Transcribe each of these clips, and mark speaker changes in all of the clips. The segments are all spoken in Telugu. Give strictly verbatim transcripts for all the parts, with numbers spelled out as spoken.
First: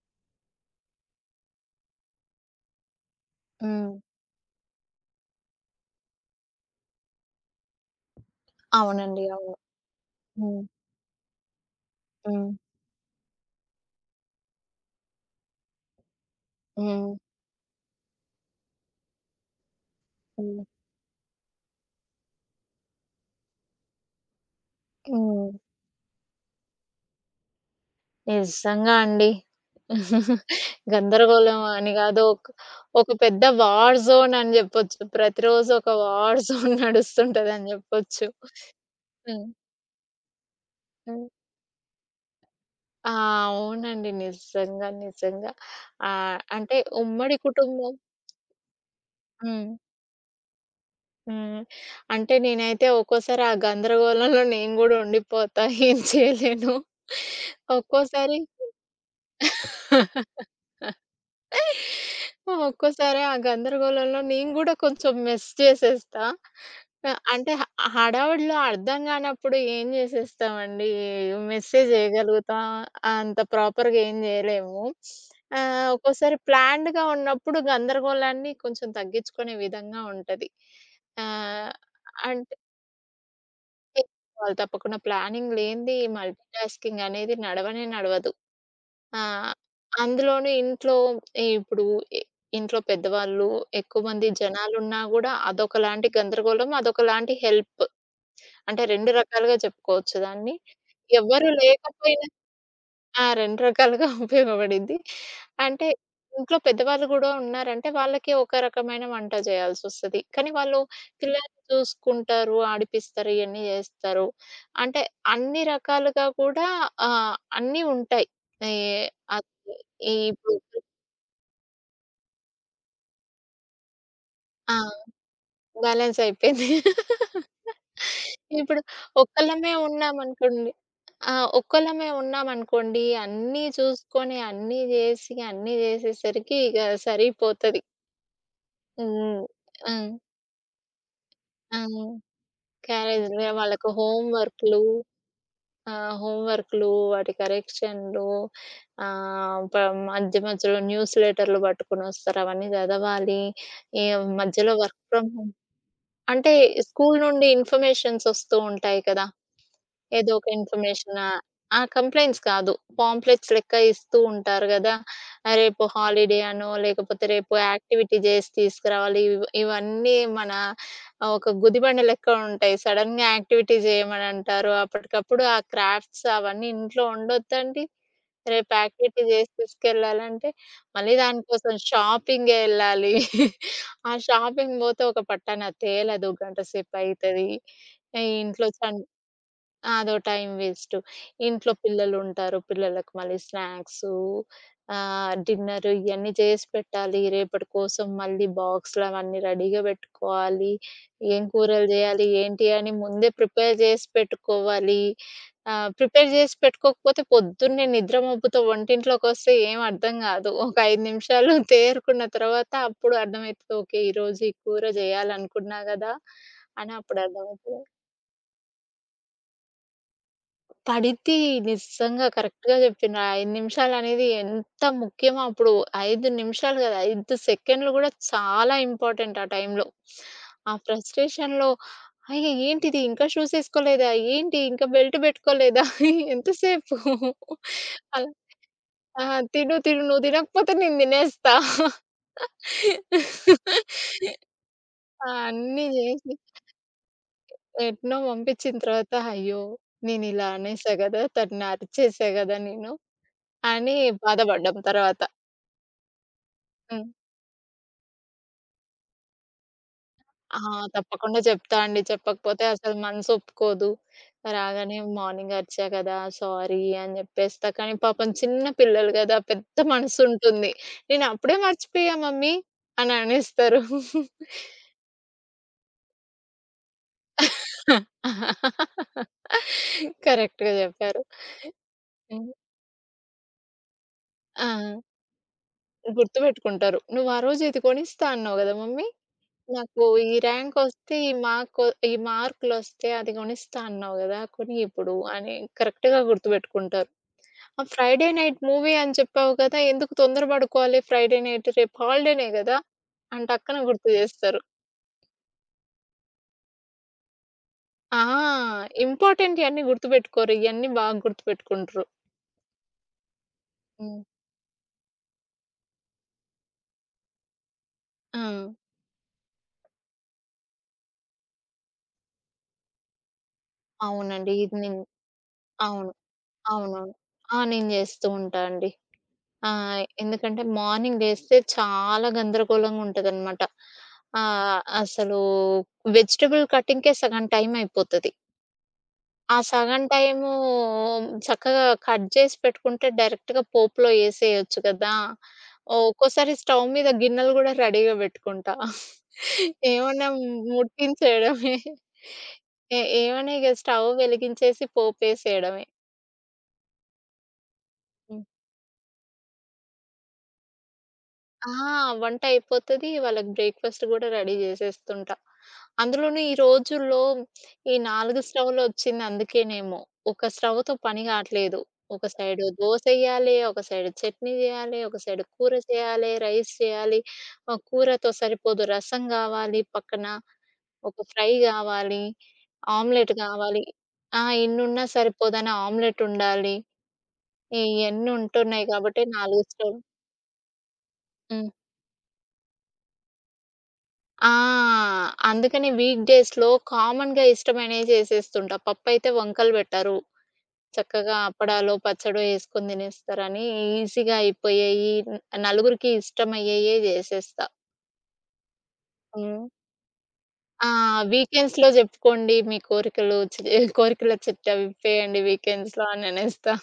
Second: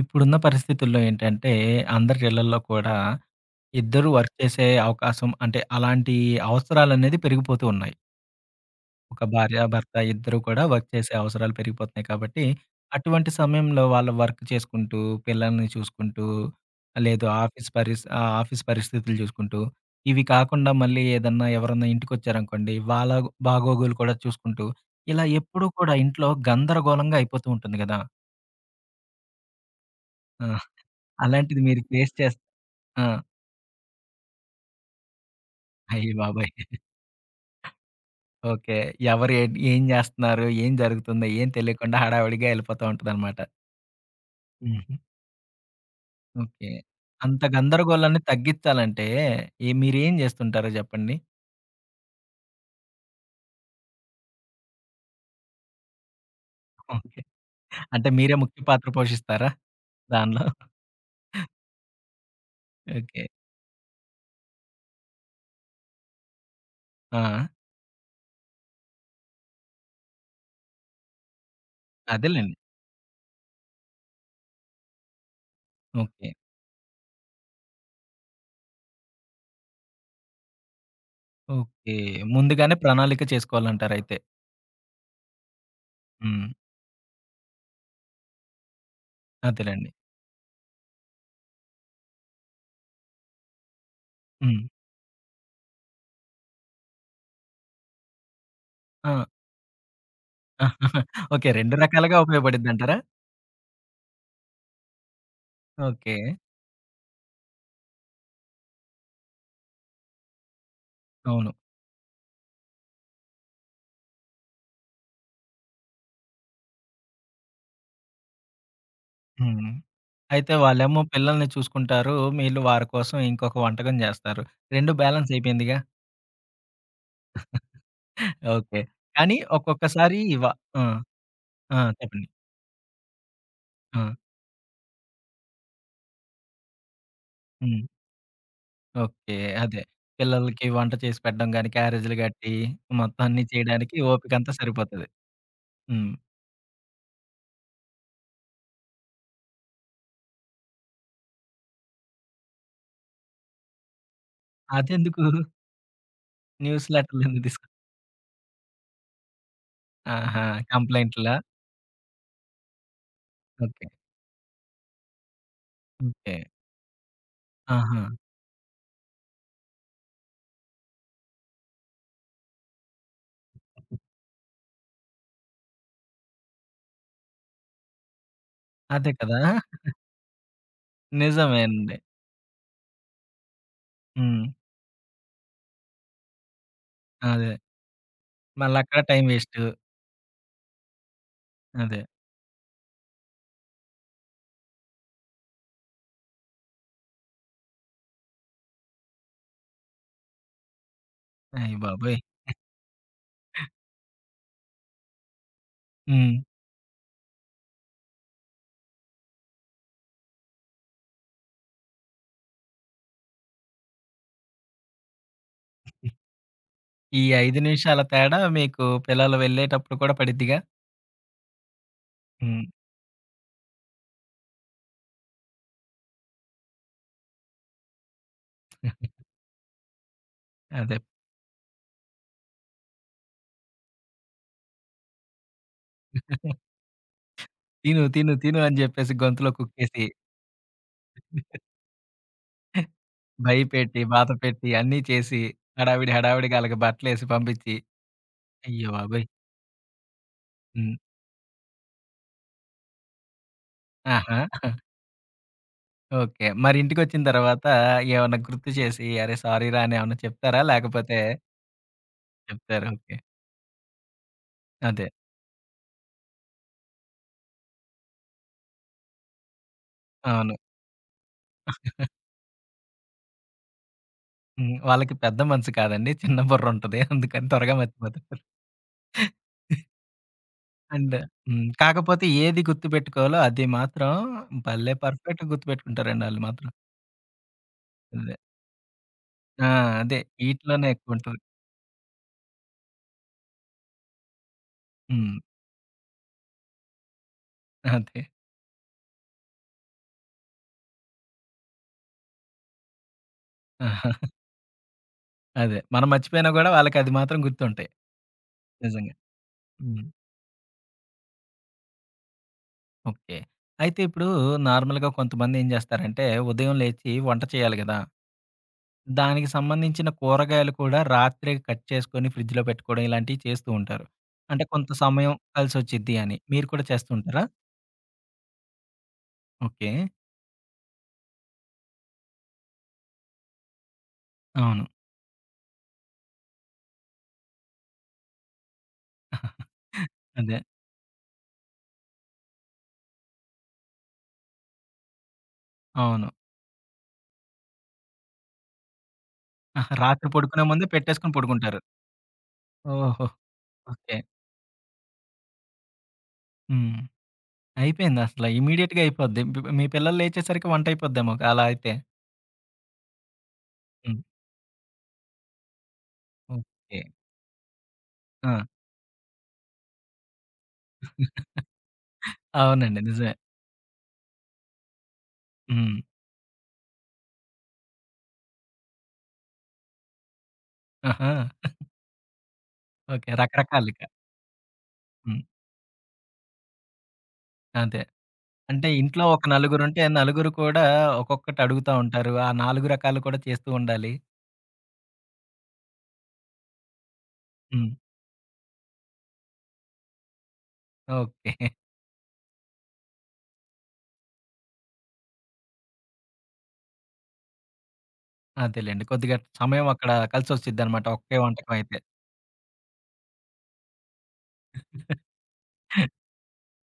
Speaker 1: ఇప్పుడున్న పరిస్థితుల్లో ఏంటంటే, అందరి ఇళ్లల్లో కూడా
Speaker 2: హ్మ్.
Speaker 1: ఇద్దరు వర్క్ చేసే అవకాశం అంటే, అలాంటి అవసరాలనేది పెరిగిపోతూ ఉన్నాయి. ఒక
Speaker 2: అవునండి. అవును.
Speaker 1: భార్యాభర్త ఇద్దరు కూడా
Speaker 2: హ్మ్.
Speaker 1: వర్క్ చేసే అవసరాలు పెరిగిపోతున్నాయి కాబట్టి,
Speaker 2: హ్మ్.
Speaker 1: అటువంటి సమయంలో వాళ్ళు వర్క్ చేసుకుంటూ, పిల్లల్ని చూసుకుంటూ,
Speaker 2: హ్మ్.
Speaker 1: లేదు ఆఫీస్ పరిస్ ఆహ్, ఆఫీస్ పరిస్థితులు చూసుకుంటూ, ఇవి
Speaker 2: హ్మ్.
Speaker 1: కాకుండా మళ్ళీ ఏదన్నా ఎవరన్నా ఇంటికొచ్చారనుకోండి, వాళ్ళ బాగోగులు కూడా చూసుకుంటూ, ఇలా
Speaker 2: హ్మ్.
Speaker 1: ఎప్పుడూ కూడా ఇంట్లో గందరగోళంగా అయిపోతూ ఉంటుంది గదా!
Speaker 2: నిజంగా అండి.
Speaker 1: ఆ!
Speaker 2: గందరగోళం
Speaker 1: అలాంటిది మీరు
Speaker 2: అని
Speaker 1: ఫేస్
Speaker 2: కాదు.
Speaker 1: చేస్
Speaker 2: ఒక
Speaker 1: ఆ!
Speaker 2: ఒక పెద్ద వార్ జోన్ అని చెప్పొచ్చు. ప్రతిరోజు ఒక
Speaker 1: అయ్య
Speaker 2: వార్
Speaker 1: బాబోయ్!
Speaker 2: జోన్ నడుస్తుంటదని చెప్పొచ్చు.
Speaker 1: ఓకే. ఎవరు ఏ
Speaker 2: హ్మ్.
Speaker 1: ఏం జేస్తున్నారు? ఏం
Speaker 2: హ్మ్.
Speaker 1: జరుగుతుందో ఏం తెలియకుండా హడావిడిగా ఎళ్ళిపోతా
Speaker 2: ఆ!
Speaker 1: ఉంటదనమాట.
Speaker 2: అవునండి. నిజంగా.
Speaker 1: హుహు.
Speaker 2: నిజంగా. ఆహ్,
Speaker 1: ఓకే.
Speaker 2: అంటే ఉమ్మడి
Speaker 1: అంత
Speaker 2: కుటుంబం
Speaker 1: గందరగోళాన్ని తగ్గిచ్చాలంటే
Speaker 2: హ్మ్.
Speaker 1: ఏ మీరేం జేస్తుంటారో జెప్పండి?
Speaker 2: హ్మ్. అంటే నేనైతే ఒక్కోసారి ఆ గందరగోళంలో నేను గూడా ఉండిపోతా. ఏం చేయలేను.
Speaker 1: ఓకే. అంటే మీరే
Speaker 2: ఒక్కోసారి
Speaker 1: ముఖ్య పాత్ర పోషిస్తారా దానిలో?
Speaker 2: ఒక్కోసారి
Speaker 1: ఓకే.
Speaker 2: ఆ గందరగోళంలో నేను గూడా కొంచెం మెస్ చేసేస్తా.
Speaker 1: ఆ!
Speaker 2: ఆహ్, అంటే హ హడావిడిలో అర్థం గానప్పుడు ఏం జేసేస్తామండి, మెస్సే
Speaker 1: అదేలెండి.
Speaker 2: జేయగలుగుతాం. అంత ప్రాపర్‌గా ఏం జేయలేము. ఆహ్,
Speaker 1: ఓకే.
Speaker 2: ఒక్కోసారి ప్లాన్డ్‌గా ఉన్నప్పుడు గందరగోళాన్ని కొంచెం తగ్గించుకునే విధంగా ఉంటది. ఆహ్,
Speaker 1: ఓకే.
Speaker 2: అంటే
Speaker 1: ముందుగానే ప్రణాళిక చేసుకోవాలంటారయితే.
Speaker 2: చేసుకోవాలి తప్పకుండా. ప్లానింగ్ లేనిది మల్టీ
Speaker 1: హ్మ్.
Speaker 2: టాస్కింగ్ అనేది నడవనే నడవదు. ఆ!
Speaker 1: అదేలెండి.
Speaker 2: అందులోనూ ఇంట్లో ఏ ఇప్పుడు ఇ ఇంట్లో పెద్దవాళ్ళు, ఎక్కువ మంది
Speaker 1: హ్మ్.
Speaker 2: జనాలున్నా గూడా అదొకలాంటి గందరగోళం, అదొకలాంటి హెల్ప్. అంటే రెండు
Speaker 1: ఆ!
Speaker 2: రకాలుగా చెప్పుకోవచ్చు దాన్ని. ఎవ్వరు
Speaker 1: ఓకే. రెండు రకాలుగా
Speaker 2: లేకపోయిన
Speaker 1: ఉపయోగపడిద్దంటారా?
Speaker 2: ఆ! రెండు రకాలుగా ఉపయోగపడిద్ది. అంటే
Speaker 1: ఓకే.
Speaker 2: ఇంట్లో పెద్దవాళ్ళు గూడా ఉన్నారంటే వాళ్ళకి ఒక రకమైన వంట జేయాల్సొస్తది. కానీ వాళ్ళు
Speaker 1: అవును.
Speaker 2: పిల్లల్ని చూసుకుంటారు, ఆడిపిస్తారు, ఇయన్నీ జేస్తారు. అంటే అన్ని రకాలుగా కూడా ఆహ్, అన్నీ ఉంటాయి. ఏ అది
Speaker 1: హ్మ్. అయితే
Speaker 2: ఇప్పుడు
Speaker 1: వాళ్ళేమో పిల్లల్ని చూసుకుంటారు. మీరు వారి కోసం ఇంకొక వంటకం జేస్తారు.
Speaker 2: ఆ!
Speaker 1: రెండు బ్యాలెన్స్ అయిపోయిందిగా.
Speaker 2: బ్యాలెన్స్ అయిపోయింది.
Speaker 1: ఓకే.
Speaker 2: ఇప్పుడు
Speaker 1: కానీ
Speaker 2: ఒక్కళ్ళమే
Speaker 1: ఒక్కొక్కసారి వ
Speaker 2: ఉన్నామనుకోండి
Speaker 1: ఆ!
Speaker 2: ఆ!
Speaker 1: ఆ!
Speaker 2: ఒక్కళ్ళమే
Speaker 1: చెప్పండి.
Speaker 2: ఉన్నామనుకోండి అన్నీ
Speaker 1: ఆ!
Speaker 2: చూసుకొని, అన్నీ జేసి, అన్నీ జేసేసరికి ఇగ
Speaker 1: హ్మ్.
Speaker 2: సరిపోతది.
Speaker 1: ఓకే.
Speaker 2: హ్మ్.
Speaker 1: అదే.
Speaker 2: ఆ!
Speaker 1: పిల్లలకి వంట చేసి పెట్టడం గాని,
Speaker 2: ఆ!
Speaker 1: క్యారేజీలు గట్టి మొత్తం
Speaker 2: క్యారేజ్
Speaker 1: అన్నీ
Speaker 2: వాళ్ళకు
Speaker 1: చేయడానికి
Speaker 2: హోమ్
Speaker 1: ఓపికంతా
Speaker 2: వర్క్‌లు
Speaker 1: సరిపోతది.
Speaker 2: ఆ!
Speaker 1: హ్మ్.
Speaker 2: హోమ్ వర్క్‌లు, వాటి కరెక్షన్‌లు ఆహ్, ప మధ్య మధ్యలో న్యూస్ లెటర్‌లు పట్టుకొనొస్తారు. అవన్నీ చదవాలి. ఈ మధ్యలో వర్క్
Speaker 1: అదెందుకు
Speaker 2: ఫ్రమ్ హోమ్ అంటే
Speaker 1: న్యూస్
Speaker 2: స్కూల్
Speaker 1: లెటర్‌లెందుకు
Speaker 2: నుండి
Speaker 1: తీసుకు
Speaker 2: ఇన్ఫర్మేషన్స్ వస్తూ ఉంటాయి కదా! ఏదో
Speaker 1: ఆహా!
Speaker 2: ఒక ఇన్ఫర్మేషనా
Speaker 1: కంప్లెయింట్‌లా?
Speaker 2: ఆ! కంప్లెయింట్స్ కాదు. పాంప్లెట్స్ లెక్క
Speaker 1: ఓకే.
Speaker 2: ఇస్తూ ఉంటారు గదా! ఆహ్, రేపు
Speaker 1: ఓకే.
Speaker 2: హాలిడే అనో, లేకపోతే రేపు
Speaker 1: ఆహా!
Speaker 2: యాక్టివిటీ జేసి తీసుకురావాలి. ఇవ్ ఇవన్నీ మన ఆహ్, ఒక గుదిబండ లెక్క ఉంటాయి. సడెన్‌గా యాక్టివిటీ జేయమని అంటారు. అప్పటికప్పుడు ఆ క్రాఫ్ట్స్ అవన్నీ ఇంట్లో ఉండొద్దండి. రేపు
Speaker 1: అదే
Speaker 2: యాక్టివిటీ
Speaker 1: కదా!
Speaker 2: జేసి తీసుకెళ్ళాలంటే, మళ్ళీ దానికోసం
Speaker 1: నిజమేనండి.
Speaker 2: షాపింగే యెళ్ళాలి. ఆ
Speaker 1: హ్మ్.
Speaker 2: షాపింగ్ బోతే ఒక పట్టాన తేలదు. గంట సేపు అయితది.
Speaker 1: అదే.
Speaker 2: ఆహ్, ఇంట్లో చం
Speaker 1: మళ్ళక్కడ టైం వేస్టు.
Speaker 2: అదో టైం వేస్టు. ఇంట్లో
Speaker 1: అదే.
Speaker 2: పిల్లలుంటారు. పిల్లలకు మళ్ళీ స్నాక్సు, ఆహ్, డిన్నరు ఇయన్నీ చేసి పెట్టాలి. రేపటి కోసం మళ్ళీ బాక్సులవన్నీ రెడీగా పెట్టుకోవాలి. ఏం
Speaker 1: అయ్య
Speaker 2: కూరలు
Speaker 1: బాబోయ్!
Speaker 2: జేయాలి, ఏంటి అని ముందే ప్రిపేర్ జేసి పెట్టుకోవాలి. ఆహ్, ప్రిపేర్
Speaker 1: హ్మ్.
Speaker 2: జేసి పెట్టుకోకపోతే పొద్దున్నే నిద్ర మబ్బుతో వంటింట్లోకొస్తే ఏం అర్థం గాదు. ఒక ఐదు నిమిషాలు తేరుకున్న తర్వాత అప్పుడు అర్థమైతది. ఓకే. ఈరోజు ఈ కూర జేయాలనుకున్నా గదా! అని అప్పుడు
Speaker 1: ఈ ఐదు
Speaker 2: అర్థమైతది.
Speaker 1: నిమిషాల తేడా మీకు పిల్లలు వెళ్ళేటప్పుడు కూడా పడిద్దిగా?
Speaker 2: పడిద్ది. నిజంగా
Speaker 1: హ్మ్.
Speaker 2: కరెక్ట్‌గా జెప్పిన్రు. ఆ ఐదు నిమిషాలనేది ఎంత ముఖ్యమో అప్పుడు ఐదు నిమిషాలు గాదు, ఐదు సెకండ్‌లు గూడా చాలా ఇంపార్టెంట్ ఆ టైంలో. ఆ
Speaker 1: అదే.
Speaker 2: ఫ్రస్ట్రేషన్‌లో అయ్య! ఏంటిది ఇంకా షూస్ ఏసుకోలేదా? ఏంటి ఇంకా బెల్ట్ బెట్టుకోలేదా? ఎంతసేపు
Speaker 1: తిను,
Speaker 2: అలా
Speaker 1: తిను, తిను అని జెప్పేసి
Speaker 2: ఆ!
Speaker 1: గొంతులో
Speaker 2: తిను, తిను
Speaker 1: కుక్కేసి,
Speaker 2: నువ్వు తినకపోతే నేను తినేస్తా.
Speaker 1: భయపెట్టి, బాధపెట్టి అన్నీ
Speaker 2: ఆ!
Speaker 1: చేసి,
Speaker 2: అన్నీ
Speaker 1: హడావిడి
Speaker 2: జేసి
Speaker 1: హడావిడిగా ఆళ్ళకి బట్టలేసి పంపించి,
Speaker 2: ఎట్నో పంపించిన
Speaker 1: అయ్య
Speaker 2: తర్వాత
Speaker 1: బాబోయ్!
Speaker 2: అయ్యో! నేనిలా అనేసా
Speaker 1: హ్మ్.
Speaker 2: గదా! తనని అరిచేసా గదా! నేను అని
Speaker 1: ఆహా!
Speaker 2: బాధపడ్డాం తర్వాత.
Speaker 1: ఓకే. మరి
Speaker 2: హ్మ్.
Speaker 1: ఇంటికొచ్చిన తర్వాత ఏమన్నా గుర్తు చేసి, "అరే! సారీరా" అని ఏమన్నా చెప్తారా?
Speaker 2: ఆ!
Speaker 1: లేకపోతే
Speaker 2: తప్పకుండా చెప్తా అండి. చెప్పకపోతే
Speaker 1: చెప్తారు.
Speaker 2: అసలు
Speaker 1: ఓకే.
Speaker 2: మనసు ఒప్పుకోదు. రాగానే
Speaker 1: అదే.
Speaker 2: మార్నింగ్ అరిచా కదా! సారీ అని చెప్పేస్తా. కానీ పాపం చిన్న పిల్లలు కదా! పెద్ద మనసు
Speaker 1: అవును.
Speaker 2: ఉంటుంది. "నేను అప్పుడే మర్చిపోయా మమ్మీ" అని అనేస్తారు.
Speaker 1: హ్మ్. వాళ్ళకి పెద్ద మనసు కాదండి. చిన్న బుర్రుంటది. అందుకని త్వరగా మర్చిపోతారు.
Speaker 2: కరెక్ట్‌గా
Speaker 1: అండ్
Speaker 2: చెప్పారు.
Speaker 1: హ్మ్. కాకపోతే
Speaker 2: హ్మ్.
Speaker 1: ఏది గుర్తుపెట్టుకోవాలో అది మాత్రం
Speaker 2: ఆ!
Speaker 1: భలే పర్ఫెక్ట్‌గా గుర్తుపెట్టుకుంటారండి ఆళ్ళు మాత్రం.
Speaker 2: గుర్తుపెట్టుకుంటారు. "నువ్వు ఆ రోజు ఇది కొనిస్తా
Speaker 1: అదే.
Speaker 2: అన్నావు కదా మమ్మీ"
Speaker 1: ఆ!
Speaker 2: నాకు
Speaker 1: అదే.
Speaker 2: ఈ
Speaker 1: ఈటిలోనే
Speaker 2: ర్యాంకొస్తే ఈ
Speaker 1: ఎక్కువుంటది.
Speaker 2: మార్కు ఈ మార్కులొస్తే అది గొనిస్తా అన్నావు గదా! కొని ఇప్పుడు
Speaker 1: హ్మ్.
Speaker 2: అని కరెక్ట్‌గా గుర్తుపెట్టుకుంటారు. ఆ
Speaker 1: అదే.
Speaker 2: ఫ్రైడే నైట్ మూవీ అని చెప్పావు కదా! ఎందుకు తొందర పడుకోవాలి ఫ్రైడే నైట్ రేపు హాలిడేనే గదా! అని టక్కన గుర్తు
Speaker 1: ఆహా.
Speaker 2: జేస్తారు.
Speaker 1: అదే. మనం మర్చిపోయినా గూడా వాళ్ళకది మాత్రం గుర్తుంటాయి.
Speaker 2: ఆ!
Speaker 1: నిజంగా.
Speaker 2: ఇంపార్టెంటియన్నీ
Speaker 1: హ్మ్.
Speaker 2: గుర్తుపెట్టుకోరు. ఇయన్నీ బాగా గుర్తుపెట్టుకుంటరు.
Speaker 1: ఓకే. అయితే
Speaker 2: హ్మ్.
Speaker 1: ఇప్పుడు నార్మల్‌గా కొంతమందేం జేస్తారంటే, ఉదయం లేచి వంట చేయాలి గదా!
Speaker 2: ఆ!
Speaker 1: దానికి సంబంధించిన కూరగాయలు కూడా రాత్రే కట్ చేసుకొని ఫ్రిడ్జ్‌లో పెట్టుకోవడం ఇలాంటివి చేస్తూ ఉంటారు.
Speaker 2: అవునండి.
Speaker 1: అంటే
Speaker 2: ఇది
Speaker 1: కొంత
Speaker 2: నేను
Speaker 1: సమయం
Speaker 2: అవును.
Speaker 1: కలిసొచ్చిద్ది అని. మీరు కూడా చేస్తూ
Speaker 2: అవునవును.
Speaker 1: ఉంటారా?
Speaker 2: ఆ! నేను జేస్తూ ఉంటా అండి. ఆ!
Speaker 1: ఓకే.
Speaker 2: ఎందుకంటే మార్నింగ్ లేస్తే చాలా గందరగోళంగా ఉంటదనమాట. ఆహ్,
Speaker 1: అవును.
Speaker 2: అసలు వెజిటబుల్ కటింగ్‌కే సగం టైం అయిపోతది. ఆ సగం టైము
Speaker 1: అదే.
Speaker 2: చక్కగా కట్ చేసి పెట్టుకుంటే డైరెక్ట్‌గా పోపులో ఏసేయొచ్చు కదా!
Speaker 1: అవును.
Speaker 2: ఒక్కోసారి స్టవ్ మీద గిన్నెలు గూడా రెడీగా పెట్టుకుంటా.
Speaker 1: ఆహా! రాత్రి
Speaker 2: ఏమన్నా
Speaker 1: పడుకునే ముందే పెట్టేసుకొని
Speaker 2: ముట్టించేయడమే.
Speaker 1: పడుకుంటారు.
Speaker 2: ఏ
Speaker 1: ఓహో!
Speaker 2: ఏమన్నా ఇగ స్టవ్
Speaker 1: ఓకే.
Speaker 2: వెలిగించేసి పోపేసేయడమే.
Speaker 1: హ్మ్. అయిపోయిందసల ఇమ్మీడియేట్‌గా అయిపోద్ది. బ్ మీ పిల్లలు లేచేసరికి వంటయిపోద్దేమో అలా
Speaker 2: ఆ!
Speaker 1: అయితే.
Speaker 2: వంట అయిపోతది. వాళ్ళకి బ్రేక్‌ఫాస్ట్
Speaker 1: హ్మ్.
Speaker 2: గూడా రెడీ జేసేస్తుంటా. అందులోనూ ఈ
Speaker 1: ఓకే.
Speaker 2: రోజుల్లో ఈ నాలుగు
Speaker 1: ఆ!
Speaker 2: స్టవ్‌లొచ్చింది అందుకేనేమో. ఒక స్టవ్‌తో పని గాట్లేదు. ఒక సైడు
Speaker 1: అవునండి. నిజమే.
Speaker 2: దోసెయ్యాలి, ఒక సైడు చట్నీ జేయాలి, ఒక సైడు కూర
Speaker 1: హ్మ్.
Speaker 2: చేయాలి, రైస్ చేయాలి. ఆహ్, కూరతో సరిపోదు రసం గావాలి పక్కన, ఒక
Speaker 1: ఆహా!
Speaker 2: ఫ్రై గావాలి,
Speaker 1: ఓకే.
Speaker 2: ఆమ్లెట్ గావాలి.
Speaker 1: రకరకాలిక.
Speaker 2: ఆ! ఇన్నున్నా
Speaker 1: హ్మ్.
Speaker 2: సరిపోదని ఆమ్లెట్ ఉండాలి.
Speaker 1: అదే.
Speaker 2: ఇయన్నీ
Speaker 1: అంటే
Speaker 2: ఉంటున్నాయి గాబట్టి
Speaker 1: ఇంట్లో ఒక
Speaker 2: నాలుగు స్టవ్
Speaker 1: నలుగురుంటే నలుగురు కూడా ఒక్కొక్కటి
Speaker 2: హ్మ్.
Speaker 1: అడుగుతా ఉంటారు. ఆ నాలుగు రకాలు కూడా చేస్తూ ఉండాలి.
Speaker 2: ఆ! అందుకనే వీక్ డేస్‌లో కామన్‌గా
Speaker 1: హ్మ్.
Speaker 2: ఇష్టమైనవి చేసేస్తుంటా. పప్పయితే వంకలు పెట్టరు. చక్కగా
Speaker 1: ఓకే.
Speaker 2: అప్పడాలో, పచ్చడో యేసుకొని తినేస్తారని ఈజీగా అయిపోయేయి, న్ నలుగురికి ఇష్టమయ్యేయే జేసేస్తా.
Speaker 1: అదేలెండి. కొద్దిగా
Speaker 2: హ్మ్.
Speaker 1: సమయం అక్కడ
Speaker 2: ఆ!
Speaker 1: కలిసొచ్చిద్దనమాట. ఒకే వంటకం
Speaker 2: వీకెండ్స్‌లో జెప్పుకోండి మీ కోరికలు చి కోరికల చిట్టా
Speaker 1: అయితే.
Speaker 2: విప్పేయండి వీకెండ్స్‌లో అననేస్తా.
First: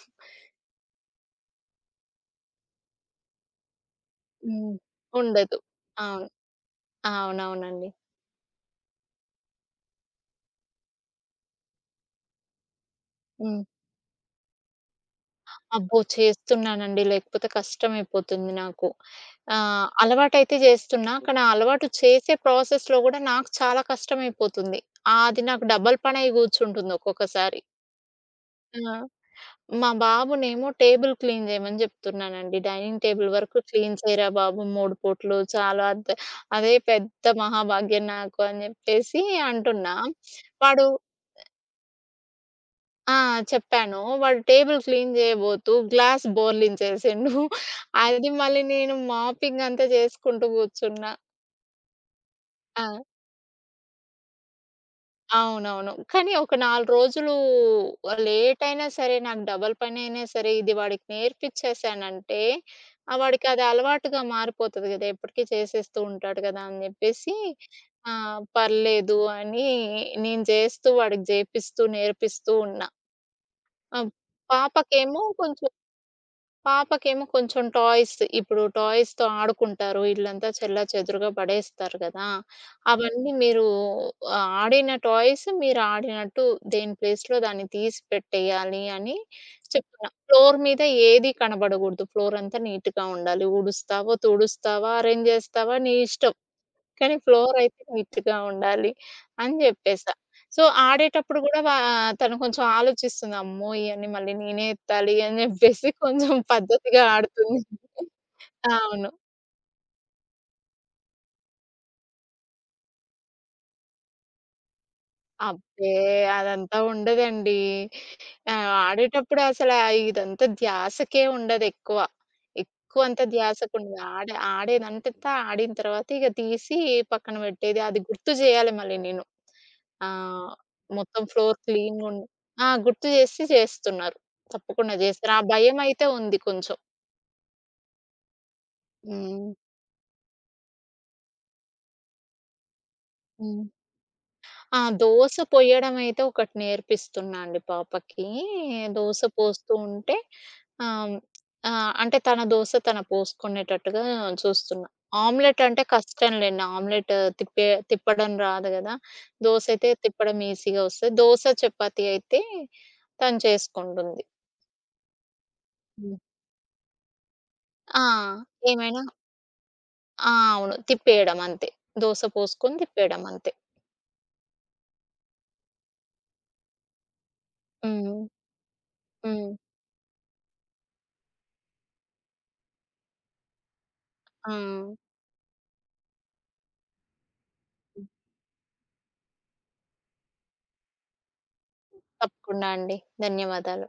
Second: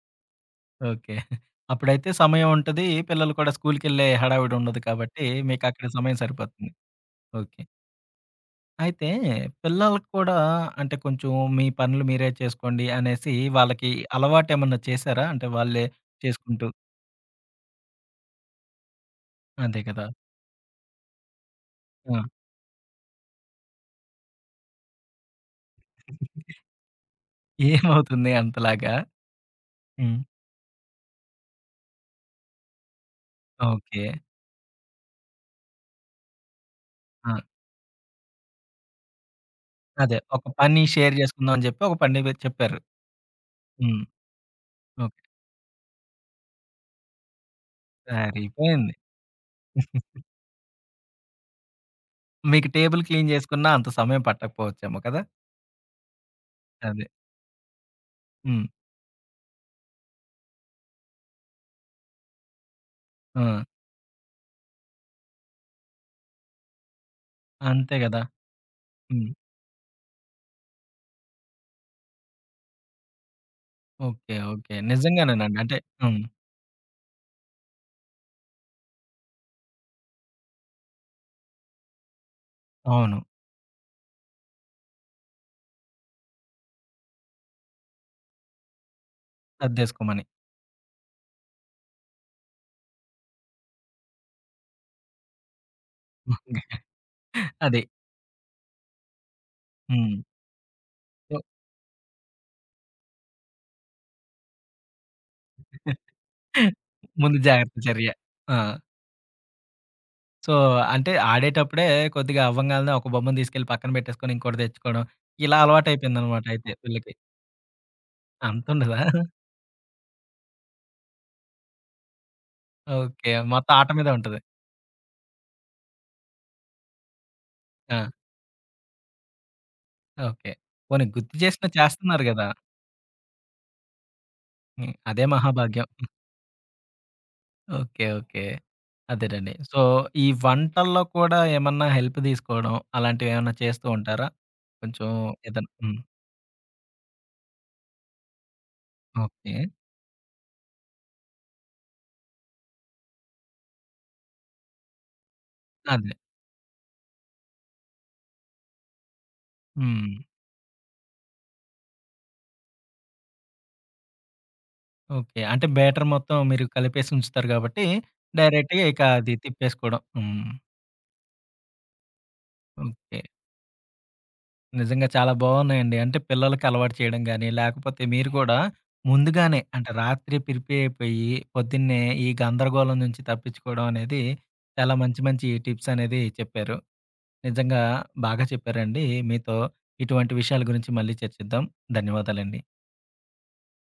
Speaker 1: ఓకే. అప్పుడైతే సమయం ఉంటది. పిల్లలు కూడా స్కూలుకెళ్ళే హడావిడి
Speaker 2: హ్మ్.
Speaker 1: ఉండదు కాబట్టి,
Speaker 2: ఉండదు.
Speaker 1: మీకక్కడ సమయం
Speaker 2: అవును.
Speaker 1: సరిపోతుంది. ఓకే.
Speaker 2: అవునవునండి.
Speaker 1: అయితే పిల్లలకి కూడా అంటే కొంచెం మీ పనులు మీరే చేసుకోండి అనేసి
Speaker 2: హ్మ్.
Speaker 1: వాళ్ళకి అలవాటేమన్నా చేశారా? అంటే వాళ్ళే
Speaker 2: అబ్బో!
Speaker 1: చేసుకుంటూ
Speaker 2: చేస్తున్నానండి. లేకపోతే కష్టమైపోతుంది నాకు.
Speaker 1: అదే
Speaker 2: ఆహ్,
Speaker 1: కదా!
Speaker 2: అలవాటైతే జేస్తున్నా. కానీ ఆ అలవాటు
Speaker 1: ఆ!
Speaker 2: చేసే ప్రాసెస్‌లో గూడా నాకు చాలా కష్టమైపోతుంది. ఆహ్, అది నాకు డబల్ పనై గూర్చుంటుంది ఒక్కొక్కసారి.
Speaker 1: ఏమవుతుంది
Speaker 2: ఆ!
Speaker 1: అంతలాగా?
Speaker 2: మా
Speaker 1: హ్మ్.
Speaker 2: బాబునేమో టేబుల్ క్లీన్ జేయమని జెప్తున్నానండి. డైనింగ్ టేబుల్ వరకు క్లీన్
Speaker 1: ఓకే.
Speaker 2: చేయరా బాబు మూడు పూట్లు చాలా అద్ అదే
Speaker 1: ఆ!
Speaker 2: పెద్ద మహాభాగ్యం నాకు అని జెప్పేసి అంటున్నా.
Speaker 1: అదే ఒక పని
Speaker 2: వాడు
Speaker 1: షేర్ చేసుకుందాం అని చెప్పి ఒక పని మీరు చెప్పారు.
Speaker 2: ఆ! చెప్పాను.
Speaker 1: హ్మ్.
Speaker 2: వాడు టేబుల్ క్లీన్
Speaker 1: ఓకే.
Speaker 2: జేయబోతూ గ్లాస్ బోర్లించేసిండు. అది మళ్ళీ
Speaker 1: సరిపోయింది.
Speaker 2: నేను మాపింగ్ అంతా చేసుకుంటూ గూర్చున్నా.
Speaker 1: మీకు
Speaker 2: ఆ!
Speaker 1: టేబుల్ క్లీన్ చేసుకున్నా అంత సమయం పట్టకపోవచ్చేమో కదా!
Speaker 2: అవునవును. కానీ ఒక నాలుగు
Speaker 1: అదే.
Speaker 2: రోజులు లేట్
Speaker 1: హ్మ్.
Speaker 2: అయినా సరే, నాకు డబల్ పనైనా సరే, ఇది వాడికి నేర్పిచ్చేసానంటే, ఆ!
Speaker 1: ఆ!
Speaker 2: వాడికి అది అలవాటుగా మారిపోతది గదా! ఎప్పటికి చేసేస్తూ ఉంటాడు గదా! అని జెప్పేసి,
Speaker 1: అంతే
Speaker 2: ఆ!
Speaker 1: గదా!
Speaker 2: పర్లేదు
Speaker 1: హ్మ్.
Speaker 2: అని నేను జేస్తూ వాడికి జేపిస్తూ నేర్పిస్తూ ఉన్నా. ఆ!
Speaker 1: ఓకే. ఓకే.
Speaker 2: పాపకేమో
Speaker 1: నిజంగానేనండి.
Speaker 2: కొంచెం
Speaker 1: అంటే హ్మ్.
Speaker 2: పాపకేమో కొంచెం టాయ్స్. ఇప్పుడు టాయ్స్‌తో ఆడుకుంటారు. ఇల్లంతా చెల్లాచెదురుగా పడేస్తారు గదా!
Speaker 1: అవును.
Speaker 2: అవన్నీ మీరు ఆహ్, ఆడిన టాయ్స్ మీరాడినట్టు దేని ప్లేస్‌లో దాన్ని తీసి పెట్టేయాలి అని చెప్తున్నా.
Speaker 1: సర్దేసుకోమని.
Speaker 2: ఫ్లోర్ మీద ఏది కనబడగూడదు. ఫ్లోరంతా నీట్‌గా ఉండాలి. ఊడుస్తావో, తుడుస్తావా, అరేంజ్ జేస్తావా నీ ఇష్టం. కానీ ఫ్లోరైతే
Speaker 1: అది.
Speaker 2: నీట్‌గా ఉండాలి అని జెప్పేసా.
Speaker 1: హ్మ్.
Speaker 2: సో,
Speaker 1: సో,
Speaker 2: ఆడేటప్పుడు గూడా వా తను కొంచెం ఆలోచిస్తుంది. అమ్మో! ఇయన్నీ మళ్ళీ నేనే ఎత్తాలి అని జెప్పేసి కొంచెం పద్ధతిగా
Speaker 1: ముందు
Speaker 2: ఆడుతుంది.
Speaker 1: జాగ్రత్త చర్య. ఆ!
Speaker 2: అవును.
Speaker 1: సో, అంటే ఆడేటప్పుడే కొద్దిగా అవ్వంగాల్నే ఒక బొమ్మను తీసుకెళ్ళి పక్కన పెట్టేసుకొని ఇంకోటి తెచ్చుకోవడం. ఇలా
Speaker 2: అబ్బే!
Speaker 1: అలవాటయిపోయిందనమాట అయితే
Speaker 2: అదంతా
Speaker 1: వీళ్ళకి.
Speaker 2: ఉండదండి. ఆ!
Speaker 1: అంతుండదా?
Speaker 2: ఆడేటప్పుడు అసలా ఇదంతా ధ్యాసకే ఉండదెక్కువ. ఎక్కువంత
Speaker 1: ఓకే. మొత్తం ఆట
Speaker 2: ధ్యాసకుండదు.
Speaker 1: మీదే
Speaker 2: ఆడ
Speaker 1: ఉంటది.
Speaker 2: ఆడేదంతా ఆడిన తర్వాత ఇగ తీసి పక్కన పెట్టేది.
Speaker 1: ఆ!
Speaker 2: అది గుర్తు జేయాలి మళ్ళీ నేను. ఆహ్,
Speaker 1: ఓకే. పోనీ
Speaker 2: మొత్తం
Speaker 1: గుర్తు
Speaker 2: ఫ్లోర్
Speaker 1: చేసినా
Speaker 2: క్లీన్‌గున్
Speaker 1: చేస్తున్నారు గదా!
Speaker 2: ఆ! గుర్తు జేసి చేస్తున్నారు. తప్పకుండా
Speaker 1: హ్మ్. అదే
Speaker 2: జేస్తారు. ఆ
Speaker 1: మహాభాగ్యం.
Speaker 2: భయమైతే ఉంది కొంచెం.
Speaker 1: ఓకే. ఓకే. అదేనండి.
Speaker 2: హ్మ్.
Speaker 1: సో, ఈ వంటల్లో కూడా ఏమన్నా హెల్ప్ తీసుకోవడం అలాంటివేమన్నా
Speaker 2: హ్మ్.
Speaker 1: చేస్తూ ఉంటారా?
Speaker 2: ఆ!
Speaker 1: కొంచెం
Speaker 2: దోస
Speaker 1: ఏదన్నా హ్మ్.
Speaker 2: పొయ్యడమైతే ఒకటి నేర్పిస్తున్నా అండి పాపకి. దోస
Speaker 1: ఓకే.
Speaker 2: పోస్తూ ఉంటే ఆహ్, ఆహ్, అంటే తన దోస తను పోసుకునేటట్టుగా చూస్తున్నా. ఆమ్లెట్ అంటే
Speaker 1: అదే.
Speaker 2: కష్టంలేండి. ఆమ్లెట్ తిప్పే తిప్పడం రాదు గదా! దోస అయితే
Speaker 1: హ్మ్.
Speaker 2: తిప్పడం ఈజీగా వస్తది. దోస, చపాతీ అయితే తను చేసుకుంటుంది.
Speaker 1: ఓకే. అంటే బ్యాటర్
Speaker 2: హ్మ్.
Speaker 1: మొత్తం మీరు కలిపేసి ఉంచుతారు కాబట్టి
Speaker 2: ఆ!
Speaker 1: డైరెక్ట్‌గా ఇక
Speaker 2: ఏమైనా
Speaker 1: అది తిప్పేసుకోవడం.
Speaker 2: ఆ!
Speaker 1: హ్మ్.
Speaker 2: అవును. తిప్పేయడం అంతే. దోస పోసుకొని
Speaker 1: ఓకే.
Speaker 2: తిప్పేయడం అంతే.
Speaker 1: నిజంగా చాలా బావున్నాయండి. అంటే పిల్లలకి అలవాటు చేయడం గాని, లేకపోతే
Speaker 2: హ్మ్.
Speaker 1: మీరు కూడా
Speaker 2: హ్మ్.
Speaker 1: ముందుగానే అంటే రాత్రి ప్రిపేర్ అయిపోయి పొద్దున్నే ఈ గందరగోళం నుంచి తప్పించుకోవడం అనేది
Speaker 2: ఆ!
Speaker 1: చాలా మంచి మంచి టిప్స్ అనేది చెప్పారు. నిజంగా బాగా చెప్పారండి. మీతో ఇటువంటి విషయాల గురించి మళ్ళీ చర్చిద్దాం. ధన్యవాదాలండి.
Speaker 2: తప్పకుండా అండి. ధన్యవాదాలు.